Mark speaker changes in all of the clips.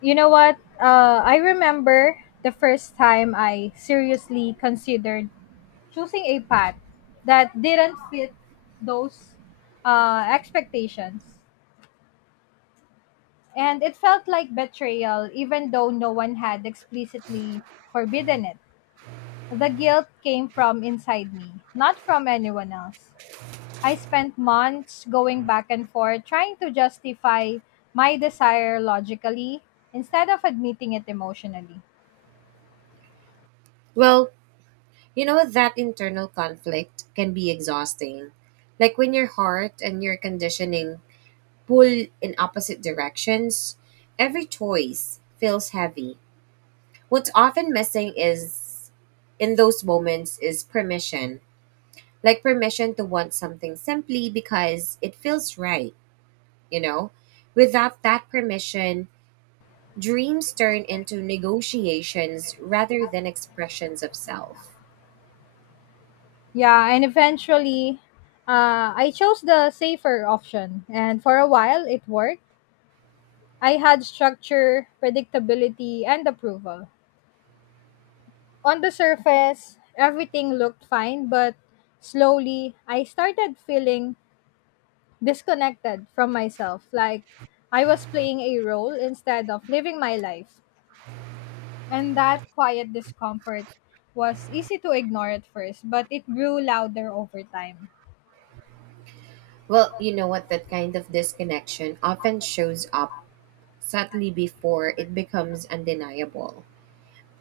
Speaker 1: You know what? I remember the first time I seriously considered choosing a path that didn't fit those expectations. And it felt like betrayal, even though no one had explicitly forbidden it. The guilt came from inside me, not from anyone else. I spent months going back and forth trying to justify my desire logically instead of admitting it emotionally.
Speaker 2: Well, you know, that internal conflict can be exhausting. Like when your heart and your conditioning pull in opposite directions, every choice feels heavy. What's often missing is in those moments is permission. Like permission to want something simply because it feels right, you know? Without that permission, dreams turn into negotiations rather than expressions of self.
Speaker 1: Yeah, and eventually, I chose the safer option, and for a while it worked. I had structure, predictability, and approval. On the surface, everything looked fine, but slowly I started feeling disconnected from myself, like I was playing a role instead of living my life. And that quiet discomfort was easy to ignore at first, but it grew louder over time.
Speaker 2: Well, you know what? That kind of disconnection often shows up subtly before it becomes undeniable.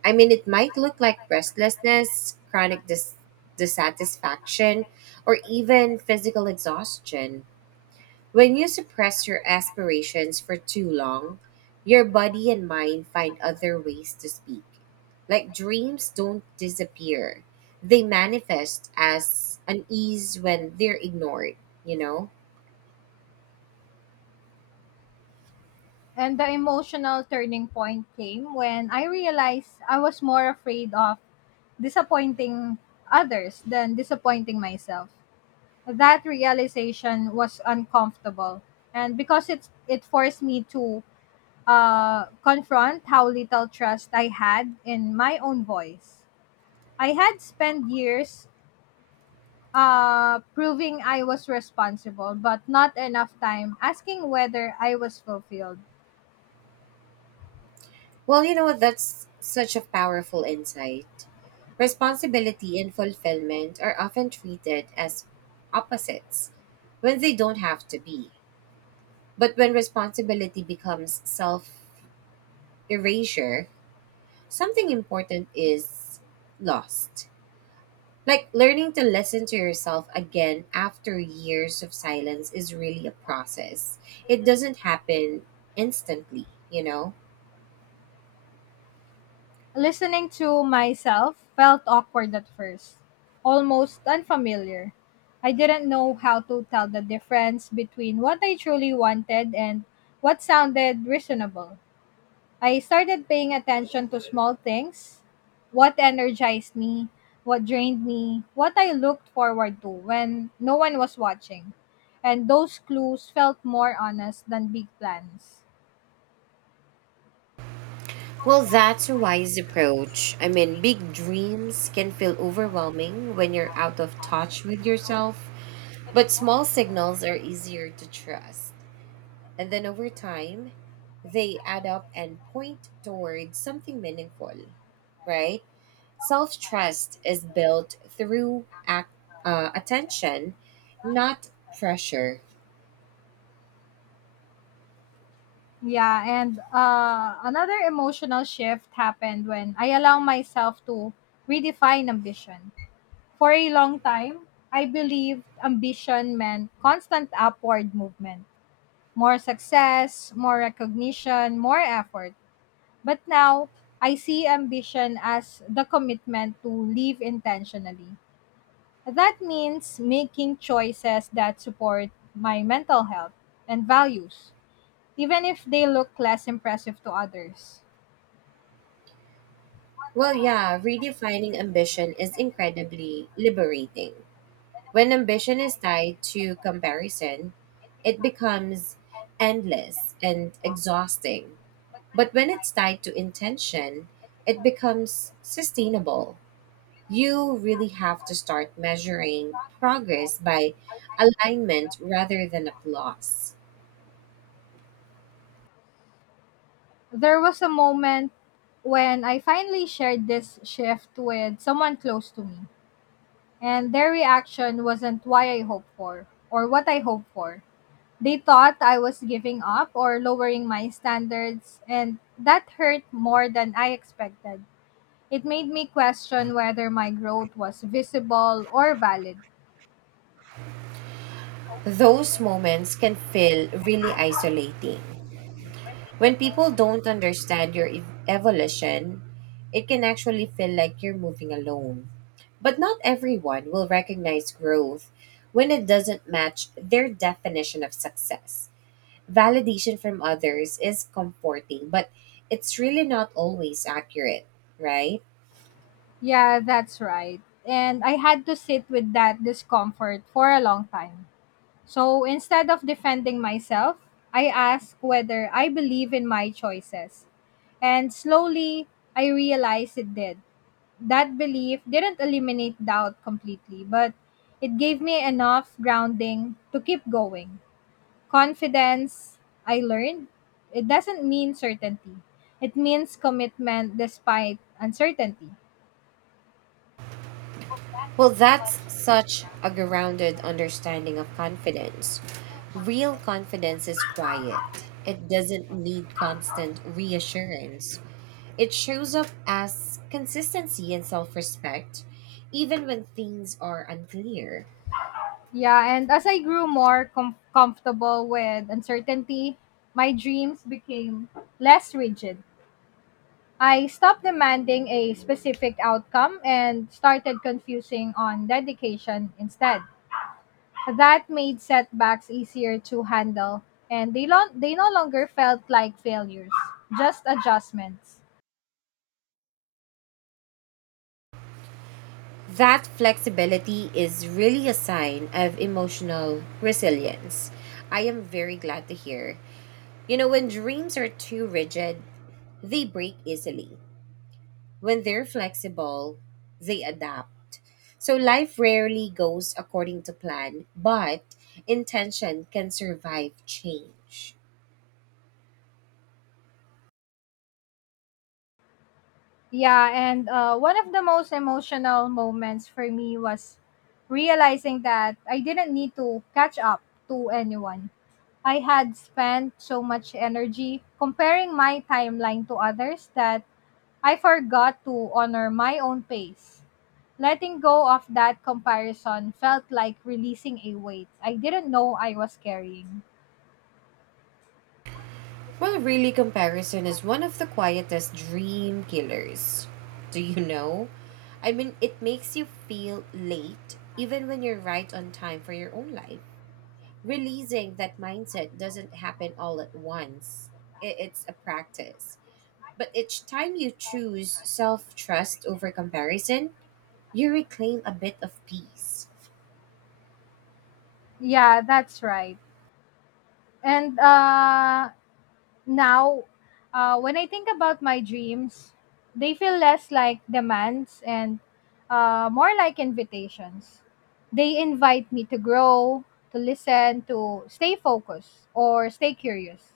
Speaker 2: I mean, it might look like restlessness, dissatisfaction, or even physical exhaustion. When you suppress your aspirations for too long, your body and mind find other ways to speak. Like dreams don't disappear, they manifest as unease when they're ignored, you know?
Speaker 1: And the emotional turning point came when I realized I was more afraid of disappointing others than disappointing myself. That realization was uncomfortable, and because it forced me to confront how little trust I had in my own voice. I had spent years proving I was responsible, but not enough time asking whether I was fulfilled.
Speaker 2: Well, you know what, that's such a powerful insight. Responsibility and fulfillment are often treated as opposites when they don't have to be. But when responsibility becomes self erasure, something important is lost. Like learning to listen to yourself again after years of silence is really a process. It doesn't happen instantly?
Speaker 1: Listening to myself felt awkward at first, almost unfamiliar. I didn't know how to tell the difference between what I truly wanted and what sounded reasonable. I started paying attention to small things, what energized me, what drained me, what I looked forward to when no one was watching. And those clues felt more honest than big plans.
Speaker 2: Well, that's a wise approach. I mean, big dreams can feel overwhelming when you're out of touch with yourself, but small signals are easier to trust. And then over time, they add up and point towards something meaningful, right? Self trust is built through attention, not pressure.
Speaker 1: Yeah, and another emotional shift happened when I allowed myself to redefine ambition. For a long time, I believed ambition meant constant upward movement, more success, more recognition, more effort. But now, I see ambition as the commitment to live intentionally. That means making choices that support my mental health and values, even if they look less impressive to others.
Speaker 2: Well, yeah, redefining ambition is incredibly liberating. When ambition is tied to comparison, it becomes endless and exhausting. But when it's tied to intention, it becomes sustainable. You really have to start measuring progress by alignment rather than applause.
Speaker 1: There was a moment when I finally shared this shift with someone close to me, and their reaction wasn't why I hoped for or what I hoped for. They thought I was giving up or lowering my standards, and that hurt more than I expected. It made me question whether my growth was visible or valid.
Speaker 2: Those moments can feel really isolating. When people don't understand your evolution, it can actually feel like you're moving alone. But not everyone will recognize growth when it doesn't match their definition of success. Validation from others is comforting, but it's really not always accurate, right?
Speaker 1: Yeah, that's right. And I had to sit with that discomfort for a long time. So instead of defending myself, I asked whether I believe in my choices. And slowly, I realized it did. That belief didn't eliminate doubt completely, but it gave me enough grounding to keep going. Confidence, I learned, it doesn't mean certainty. It means commitment despite uncertainty.
Speaker 2: Well, that's such a grounded understanding of confidence. Real confidence is quiet, it doesn't need constant reassurance. It shows up as consistency and self respect, even when things are unclear.
Speaker 1: Yeah, and as I grew more comfortable with uncertainty, my dreams became less rigid. I stopped demanding a specific outcome and started confusing on dedication instead. That made setbacks easier to handle, and they no longer felt like failures, just adjustments.
Speaker 2: That flexibility is really a sign of emotional resilience. I am very glad to hear. You know, when dreams are too rigid, they break easily. When they're flexible, they adapt. So life rarely goes according to plan, but intention can survive change.
Speaker 1: Yeah, and one of the most emotional moments for me was realizing that I didn't need to catch up to anyone. I had spent so much energy comparing my timeline to others that I forgot to honor my own pace. Letting go of that comparison felt like releasing a weight I didn't know I was carrying.
Speaker 2: Well, really, comparison is one of the quietest dream killers. Do you know? I mean, it makes you feel late even when you're right on time for your own life. Releasing that mindset doesn't happen all at once, it's a practice. But each time you choose self trust over comparison, you reclaim a bit of peace.
Speaker 1: Yeah, that's right. And now, when I think about my dreams, they feel less like demands and more like invitations. They invite me to grow, to listen, to stay focused, or stay curious.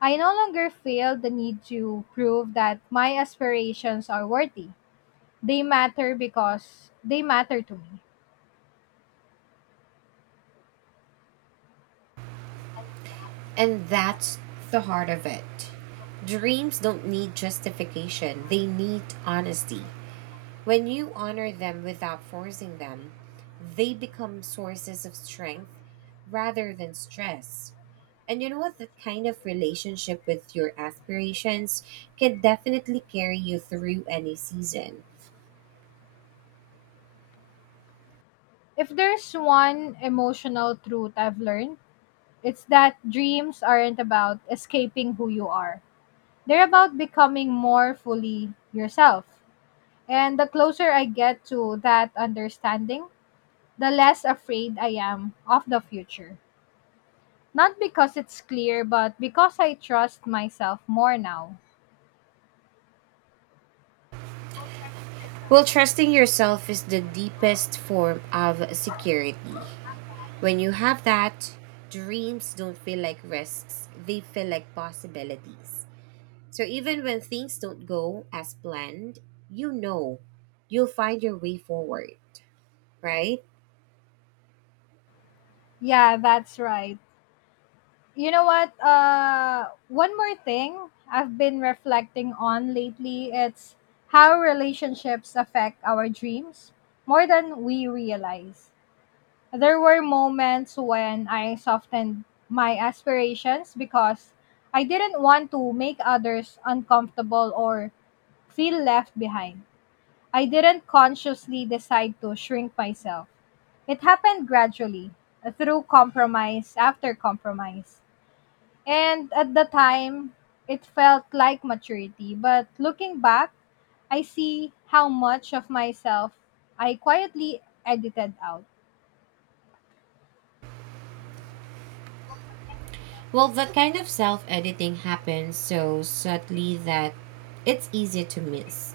Speaker 1: I no longer feel the need to prove that my aspirations are worthy. They matter because they matter to me.
Speaker 2: And that's the heart of it. Dreams don't need justification, they need honesty. When you honor them without forcing them, they become sources of strength rather than stress. And you know what? That kind of relationship with your aspirations can definitely carry you through any season.
Speaker 1: If there's one emotional truth I've learned, it's that dreams aren't about escaping who you are. They're about becoming more fully yourself. And the closer I get to that understanding, the less afraid I am of the future. Not because it's clear, but because I trust myself more now.
Speaker 2: Well, trusting yourself is the deepest form of security. When you have that, dreams don't feel like risks, they feel like possibilities. So even when things don't go as planned, you know you'll find your way forward, right?
Speaker 1: Yeah, that's right. You know what? One more thing I've been reflecting on lately, it's how relationships affect our dreams more than we realize. There were moments when I softened my aspirations because I didn't want to make others uncomfortable or feel left behind. I didn't consciously decide to shrink myself, it happened gradually, through compromise after compromise. And at the time, it felt like maturity. But looking back, I see how much of myself I quietly edited out.
Speaker 2: Well, that kind of self editing happens so subtly that it's easy to miss.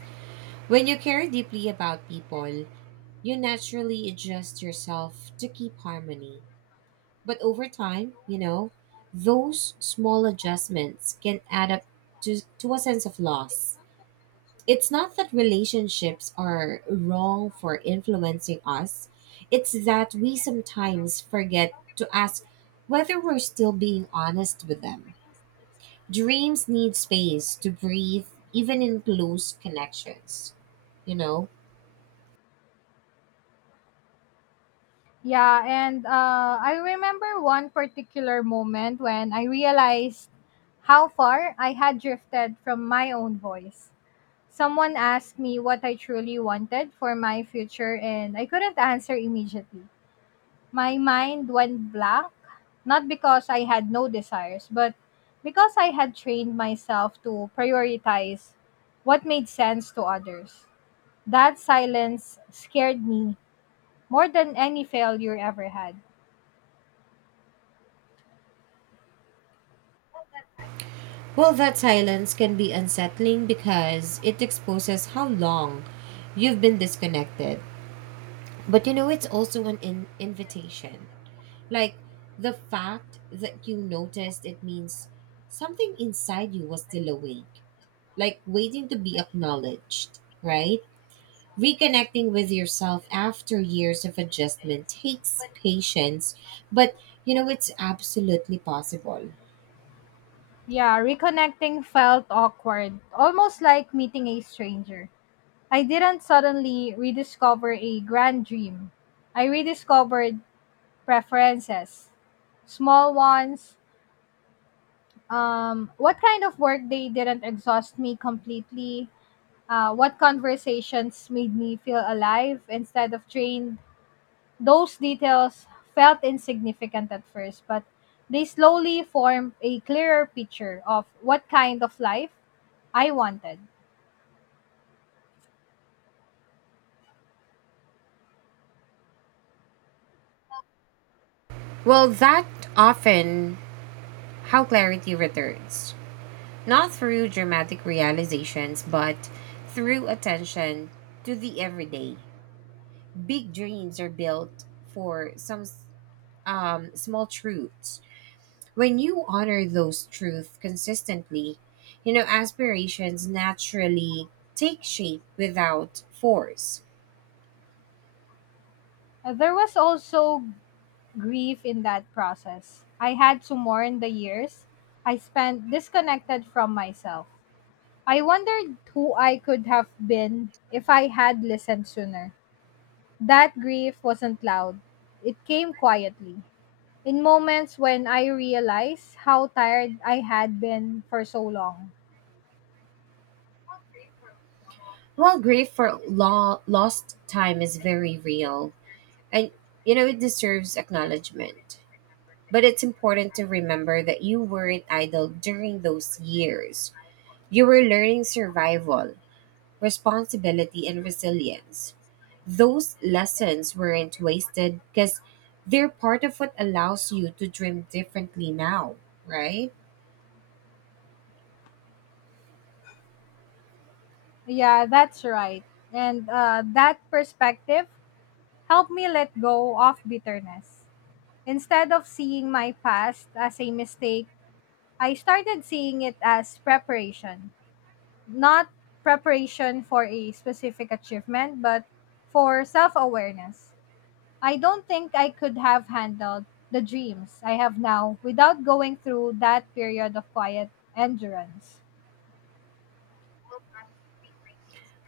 Speaker 2: When you care deeply about people, you naturally adjust yourself to keep harmony. But over time, you know, those small adjustments can add up to a sense of loss. It's not that relationships are wrong for influencing us, it's that we sometimes forget to ask whether we're still being honest with them. Dreams need space to breathe, even in close connections you know?
Speaker 1: Yeah, and I remember one particular moment when I realized how far I had drifted from my own voice. Someone asked me what I truly wanted for my future, and I couldn't answer immediately. My mind went blank, not because I had no desires, but because I had trained myself to prioritize what made sense to others. That silence scared me more than any failure ever had.
Speaker 2: Well, that silence can be unsettling because it exposes how long you've been disconnected. But you know, it's also an invitation. Like the fact that you noticed it means something inside you was still awake, like waiting to be acknowledged, right? Reconnecting with yourself after years of adjustment takes patience, but you know, it's absolutely possible.
Speaker 1: Yeah, reconnecting felt awkward, almost like meeting a stranger. I didn't suddenly rediscover a grand dream. I rediscovered preferences, small ones. What kind of work they didn't exhaust me completely. What conversations made me feel alive instead of drained. Those details felt insignificant at first, but they slowly formed a clearer picture of what kind of life I wanted.
Speaker 2: Well, that often how clarity returns, not through dramatic realizations, but through attention to the everyday. Big dreams are built for small truths. When you honor those truths consistently, you know, aspirations naturally take shape without force.
Speaker 1: There was also grief in that process. I had to mourn the years I spent disconnected from myself. I wondered who I could have been if I had listened sooner. That grief wasn't loud, it came quietly. In moments when I realized how tired I had been for so long.
Speaker 2: While grief for lost time is very real, and you know, it deserves acknowledgement. But it's important to remember that you weren't idle during those years. You were learning survival responsibility, and resilience. Those lessons weren't wasted because they're part of what allows you to dream differently now, right?
Speaker 1: Yeah, that's right. And that perspective helped me let go of bitterness. Instead of seeing my past as a mistake, I started seeing it as preparation, not preparation for a specific achievement, but for self awareness. I don't think I could have handled the dreams I have now without going through that period of quiet endurance.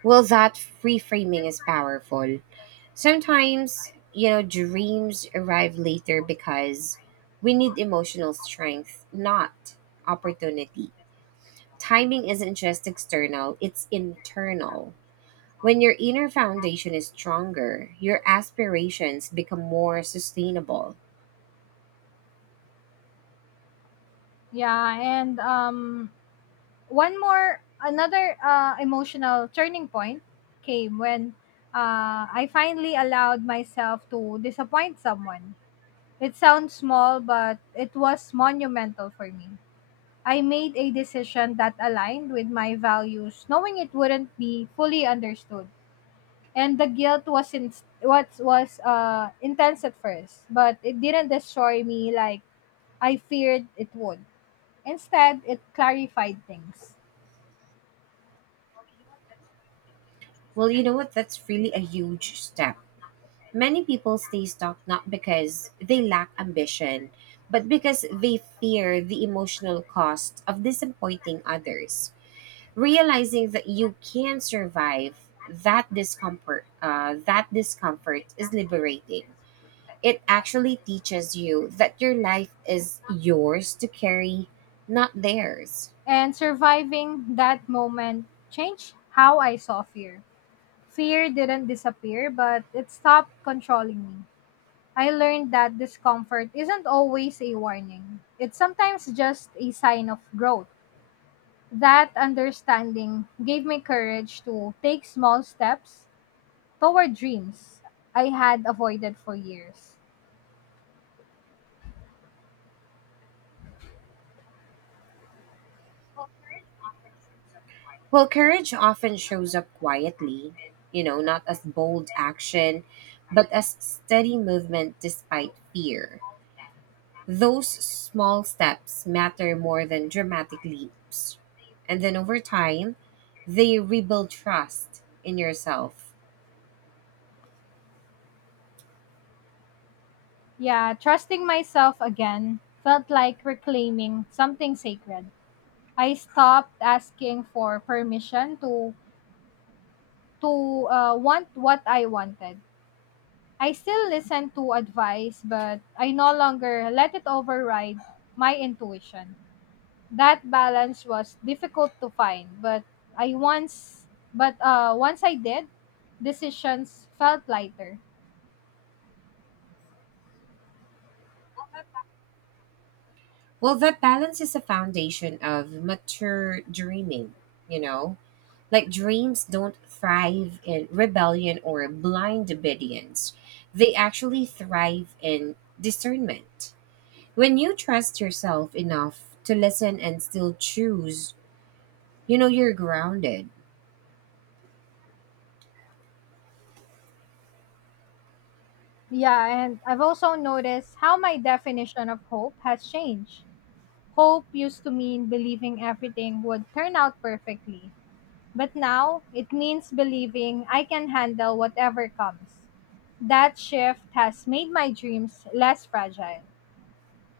Speaker 2: Well, that reframing is powerful. Sometimes, you know, dreams arrive later because we need emotional strength, not opportunity. Timing isn't just external, it's internal. When your inner foundation is stronger, your aspirations become more sustainable.
Speaker 1: Yeah, and one more, another emotional turning point came when I finally allowed myself to disappoint someone. It sounds small, but it was monumental for me. I made a decision that aligned with my values, knowing it wouldn't be fully understood. And the guilt was in, what was intense at first, but it didn't destroy me like I feared it would. Instead, it clarified things.
Speaker 2: Well, you know what? That's really a huge step. Many people stay stuck not because they lack ambition, but because they fear the emotional cost of disappointing others. Realizing that you can survive that discomfort is liberating. It actually teaches you that your life is yours to carry, not theirs.
Speaker 1: And surviving that moment changed how I saw fear. Fear didn't disappear, but it stopped controlling me. I learned that discomfort isn't always a warning. It's sometimes just a sign of growth. That understanding gave me courage to take small steps toward dreams I had avoided for years.
Speaker 2: Well, courage often shows up quietly, you know, not as bold action, but as steady movement despite fear. Those small steps matter more than dramatic leaps. And then over time, they rebuild trust in yourself.
Speaker 1: Yeah, trusting myself again felt like reclaiming something sacred. I stopped asking for permission to want what I wanted. I still listen to advice, but I no longer let it override my intuition. That balance was difficult to find, but I once but once I did, decisions felt lighter.
Speaker 2: Well, that balance is a foundation of mature dreaming, you know? Like dreams don't thrive in rebellion or blind obedience. They actually thrive in discernment. When you trust yourself enough to listen and still choose, you know you're grounded.
Speaker 1: Yeah, and I've also noticed how my definition of hope has changed. Hope used to mean believing everything would turn out perfectly. But now it means believing I can handle whatever comes. That shift has made my dreams less fragile.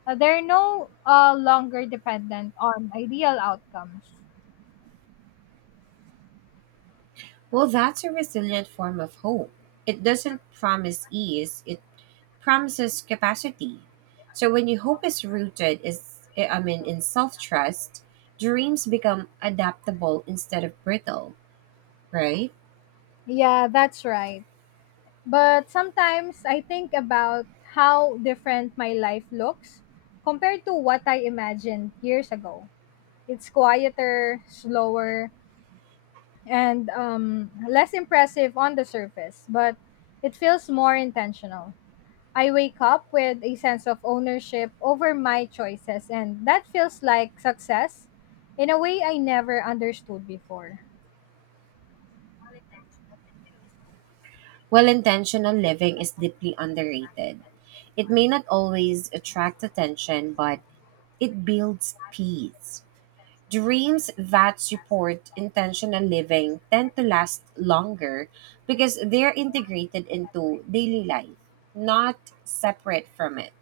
Speaker 1: They're no longer dependent on ideal outcomes.
Speaker 2: Well, that's a resilient form of hope. It doesn't promise ease, it promises capacity. So when your hope is I mean in self-trust, dreams become adaptable instead of brittle, right?
Speaker 1: Yeah, that's right. But sometimes I think about how different my life looks compared to what I imagined years ago. It's quieter, slower, and less impressive on the surface, but it feels more intentional. I wake up with a sense of ownership over my choices, and that feels like success in a way I never understood before.
Speaker 2: Well intentional living is deeply underrated. It may not always attract attention, but it builds peace. Dreams that support intentional living tend to last longer because they're integrated into daily life, not separate from it.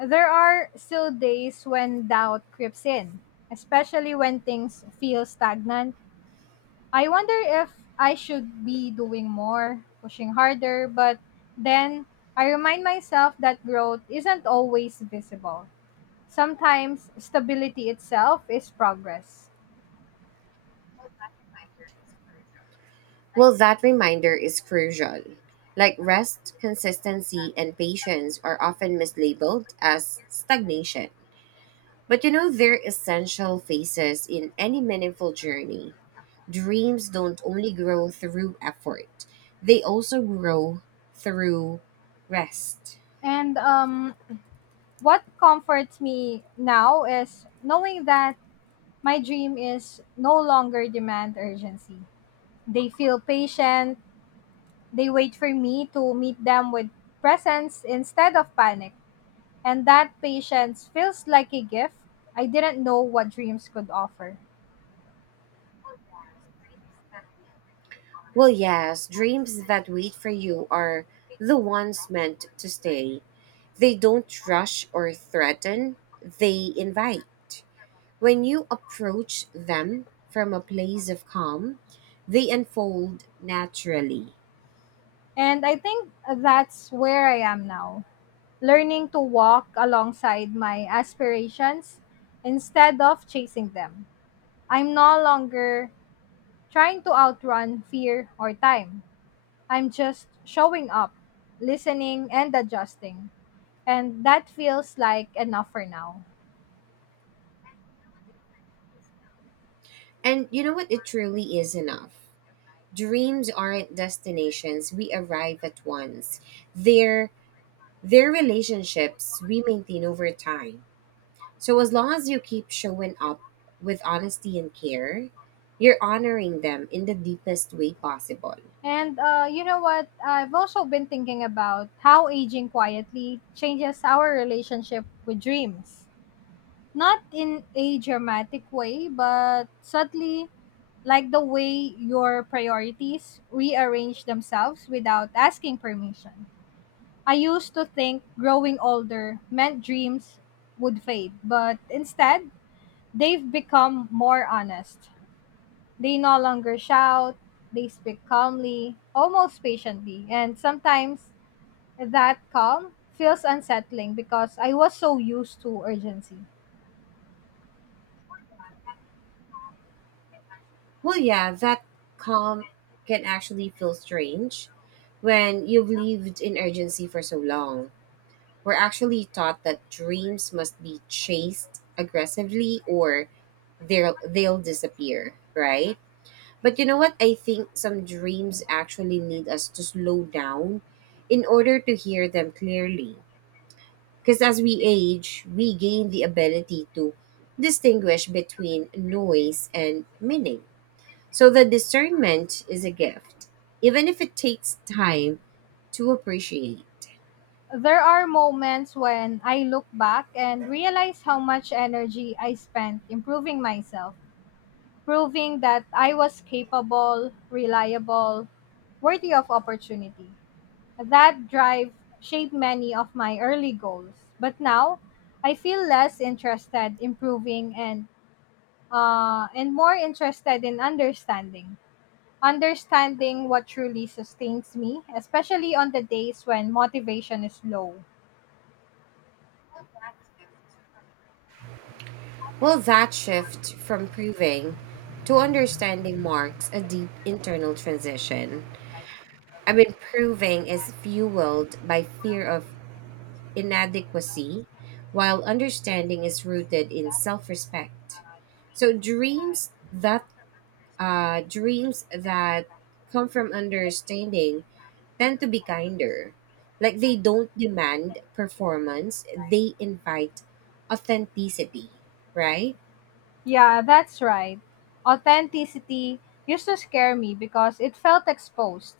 Speaker 1: There are still days when doubt creeps in, especially when things feel stagnant. I wonder if I should be doing more, pushing harder, but then I remind myself that growth isn't always visible. Sometimes stability itself is progress.
Speaker 2: Well, that reminder is crucial. Like rest, consistency, and patience are often mislabeled as stagnation. But you know, they're essential phases in any meaningful journey. Dreams don't only grow through effort, they also grow through rest.
Speaker 1: And what comforts me now is knowing that my dream is no longer demand urgency. They feel patient, they wait for me to meet them with presence instead of panic. And that patience feels like a gift. I didn't know what dreams could offer.
Speaker 2: Well, yes, dreams that wait for you are the ones meant to stay. They don't rush or threaten, they invite. When you approach them from a place of calm, they unfold naturally.
Speaker 1: And I think that's where I am now, learning to walk alongside my aspirations instead of chasing them. I'm no longer trying to outrun fear or time. I'm just showing up, listening, and adjusting. And that feels like enough for now.
Speaker 2: And you know what? It truly is enough. Dreams aren't destinations we arrive at once. They're they're relationships we maintain over time. So as long as you keep showing up with honesty and care, you're honoring them in the deepest way possible.
Speaker 1: And you know what? I've also been thinking about how aging quietly changes our relationship with dreams. Not in a dramatic way, but subtly, like the way your priorities rearrange themselves without asking permission. I used to think growing older meant dreams would fade, but instead, they've become more honest. They no longer shout, they speak calmly, almost patiently, and sometimes that calm feels unsettling because I was so used to urgency.
Speaker 2: Well, yeah, that calm can actually feel strange when you've lived in urgency for so long. We're actually taught that dreams must be chased aggressively or they'll disappear, right? But you know what? I think some dreams actually need us to slow down in order to hear them clearly. Because as we age, we gain the ability to distinguish between noise and meaning. So the discernment is a gift, even if it takes time to appreciate.
Speaker 1: There are moments when I look back and realize how much energy I spent improving myself, proving that I was capable, reliable, worthy of opportunity. That drive shaped many of my early goals, but now I feel less interested in proving and more interested in understanding. Understanding what truly sustains me, especially on the days when motivation is low.
Speaker 2: Well, that shift from proving to understanding marks a deep internal transition. I mean, proving is fueled by fear of inadequacy, while understanding is rooted in self-respect. So dreams that come from understanding tend to be kinder. Like they don't demand performance, they invite authenticity, right?
Speaker 1: Yeah, that's right. Authenticity used to scare me because it felt exposed.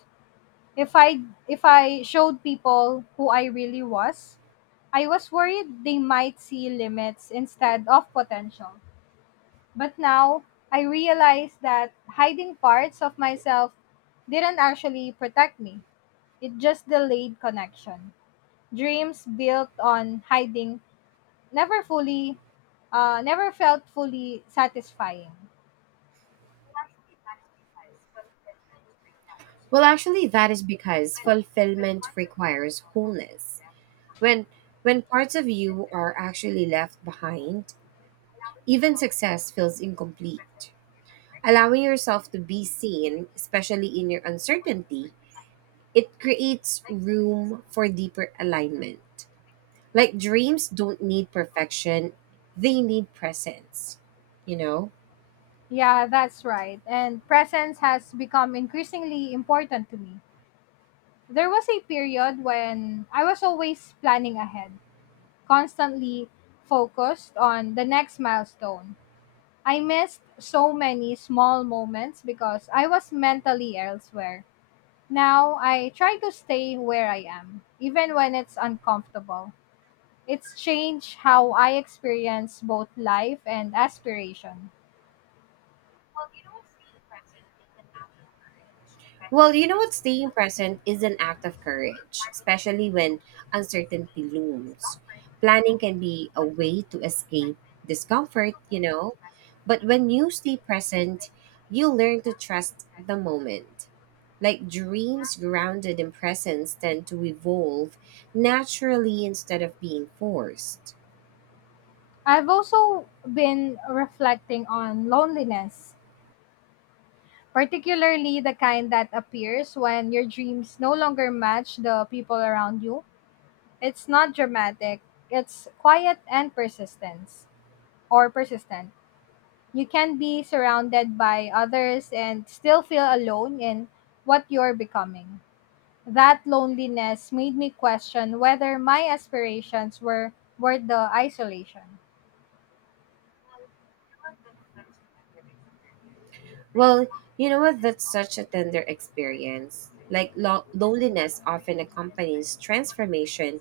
Speaker 1: If I if I showed people who I really was, I was worried they might see limits instead of potential. But now I realize that hiding parts of myself didn't actually protect me. It just delayed connection. Dreams built on hiding never fully never felt fully satisfying.
Speaker 2: Well, actually that is because fulfillment requires wholeness. When when parts of you are actually left behind, even success feels incomplete. Allowing yourself to be seen, especially in your uncertainty, it creates room for deeper alignment. Like dreams don't need perfection, they need presence, you know?
Speaker 1: Yeah, that's right. And presence has become increasingly important to me. There was a period when I was always planning ahead, constantly focused on the next milestone. I missed so many small moments because I was mentally elsewhere. Now I try to stay where I am, even when it's uncomfortable. It's changed how I experience both life and aspiration.
Speaker 2: Well, you know what? Staying present is an act of courage, especially when uncertainty looms. Planning can be a way to escape discomfort, you know, but when you stay present, you learn to trust the moment. Like dreams grounded in presence tend to evolve naturally instead of being forced.
Speaker 1: I've also been reflecting on loneliness, particularly the kind that appears when your dreams no longer match the people around you. It's not dramatic, it's quiet and persistence or persistent. You can be surrounded by others and still feel alone in what you're becoming. That loneliness made me question whether my aspirations were worth the isolation.
Speaker 2: Well, you know what? That's such a tender experience. Like loneliness often accompanies transformation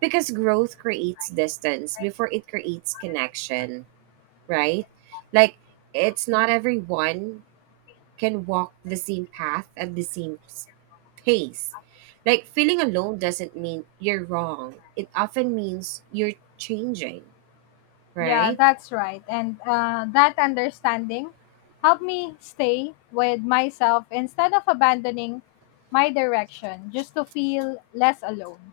Speaker 2: because growth creates distance before it creates connection, right? Like it's not everyone can walk the same path at the pace. Like feeling alone doesn't mean you're wrong. It often means you're changing,
Speaker 1: Yeah,
Speaker 2: right?
Speaker 1: that's right. And that understanding helped me stay with myself instead of abandoning my direction just to feel less alone.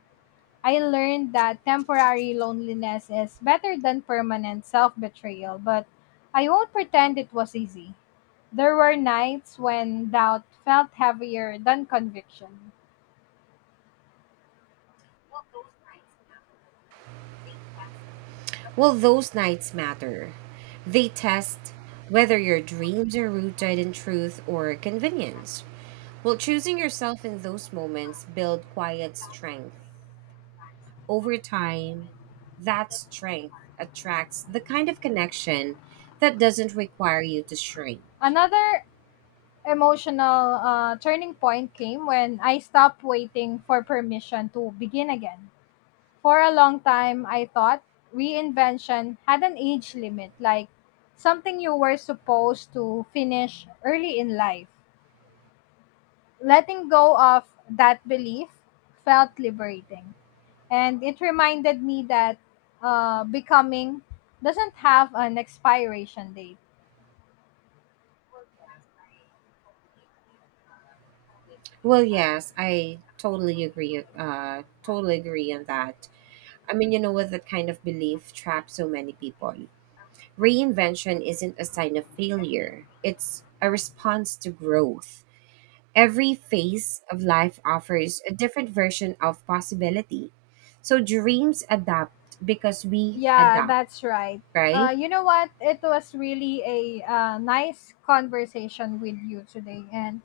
Speaker 1: I learned that temporary loneliness is better than permanent self betrayal, but I won't pretend it was easy. There were nights when doubt felt heavier than conviction.
Speaker 2: Well, those nights matter. They test whether your dreams are rooted in truth or convenience. Well, choosing yourself in those moments build quiet strength. Over time, that strength attracts the kind of connection that doesn't require you to shrink.
Speaker 1: Another emotional turning point came when I stopped waiting for permission to begin again. For a long time, I thought reinvention had an age limit, like something you were supposed to finish early in life. Letting go of that belief felt liberating. And it reminded me that becoming doesn't have an expiration date.
Speaker 2: Well, yes, I totally agree. Totally agree on that. I mean, you know what? That kind of belief traps so many people. Reinvention isn't a sign of failure, it's a response to growth. Every phase of life offers a different version of possibility. So dreams adapt because we
Speaker 1: Yeah,
Speaker 2: adapt,
Speaker 1: that's right.
Speaker 2: right?
Speaker 1: You know what? It was really a nice conversation with you today, and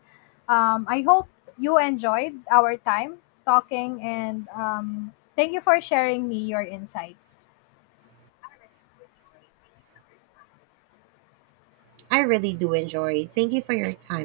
Speaker 1: I hope you enjoyed our time talking. And thank you for sharing me your insights.
Speaker 2: I really do enjoy. Thank you for your time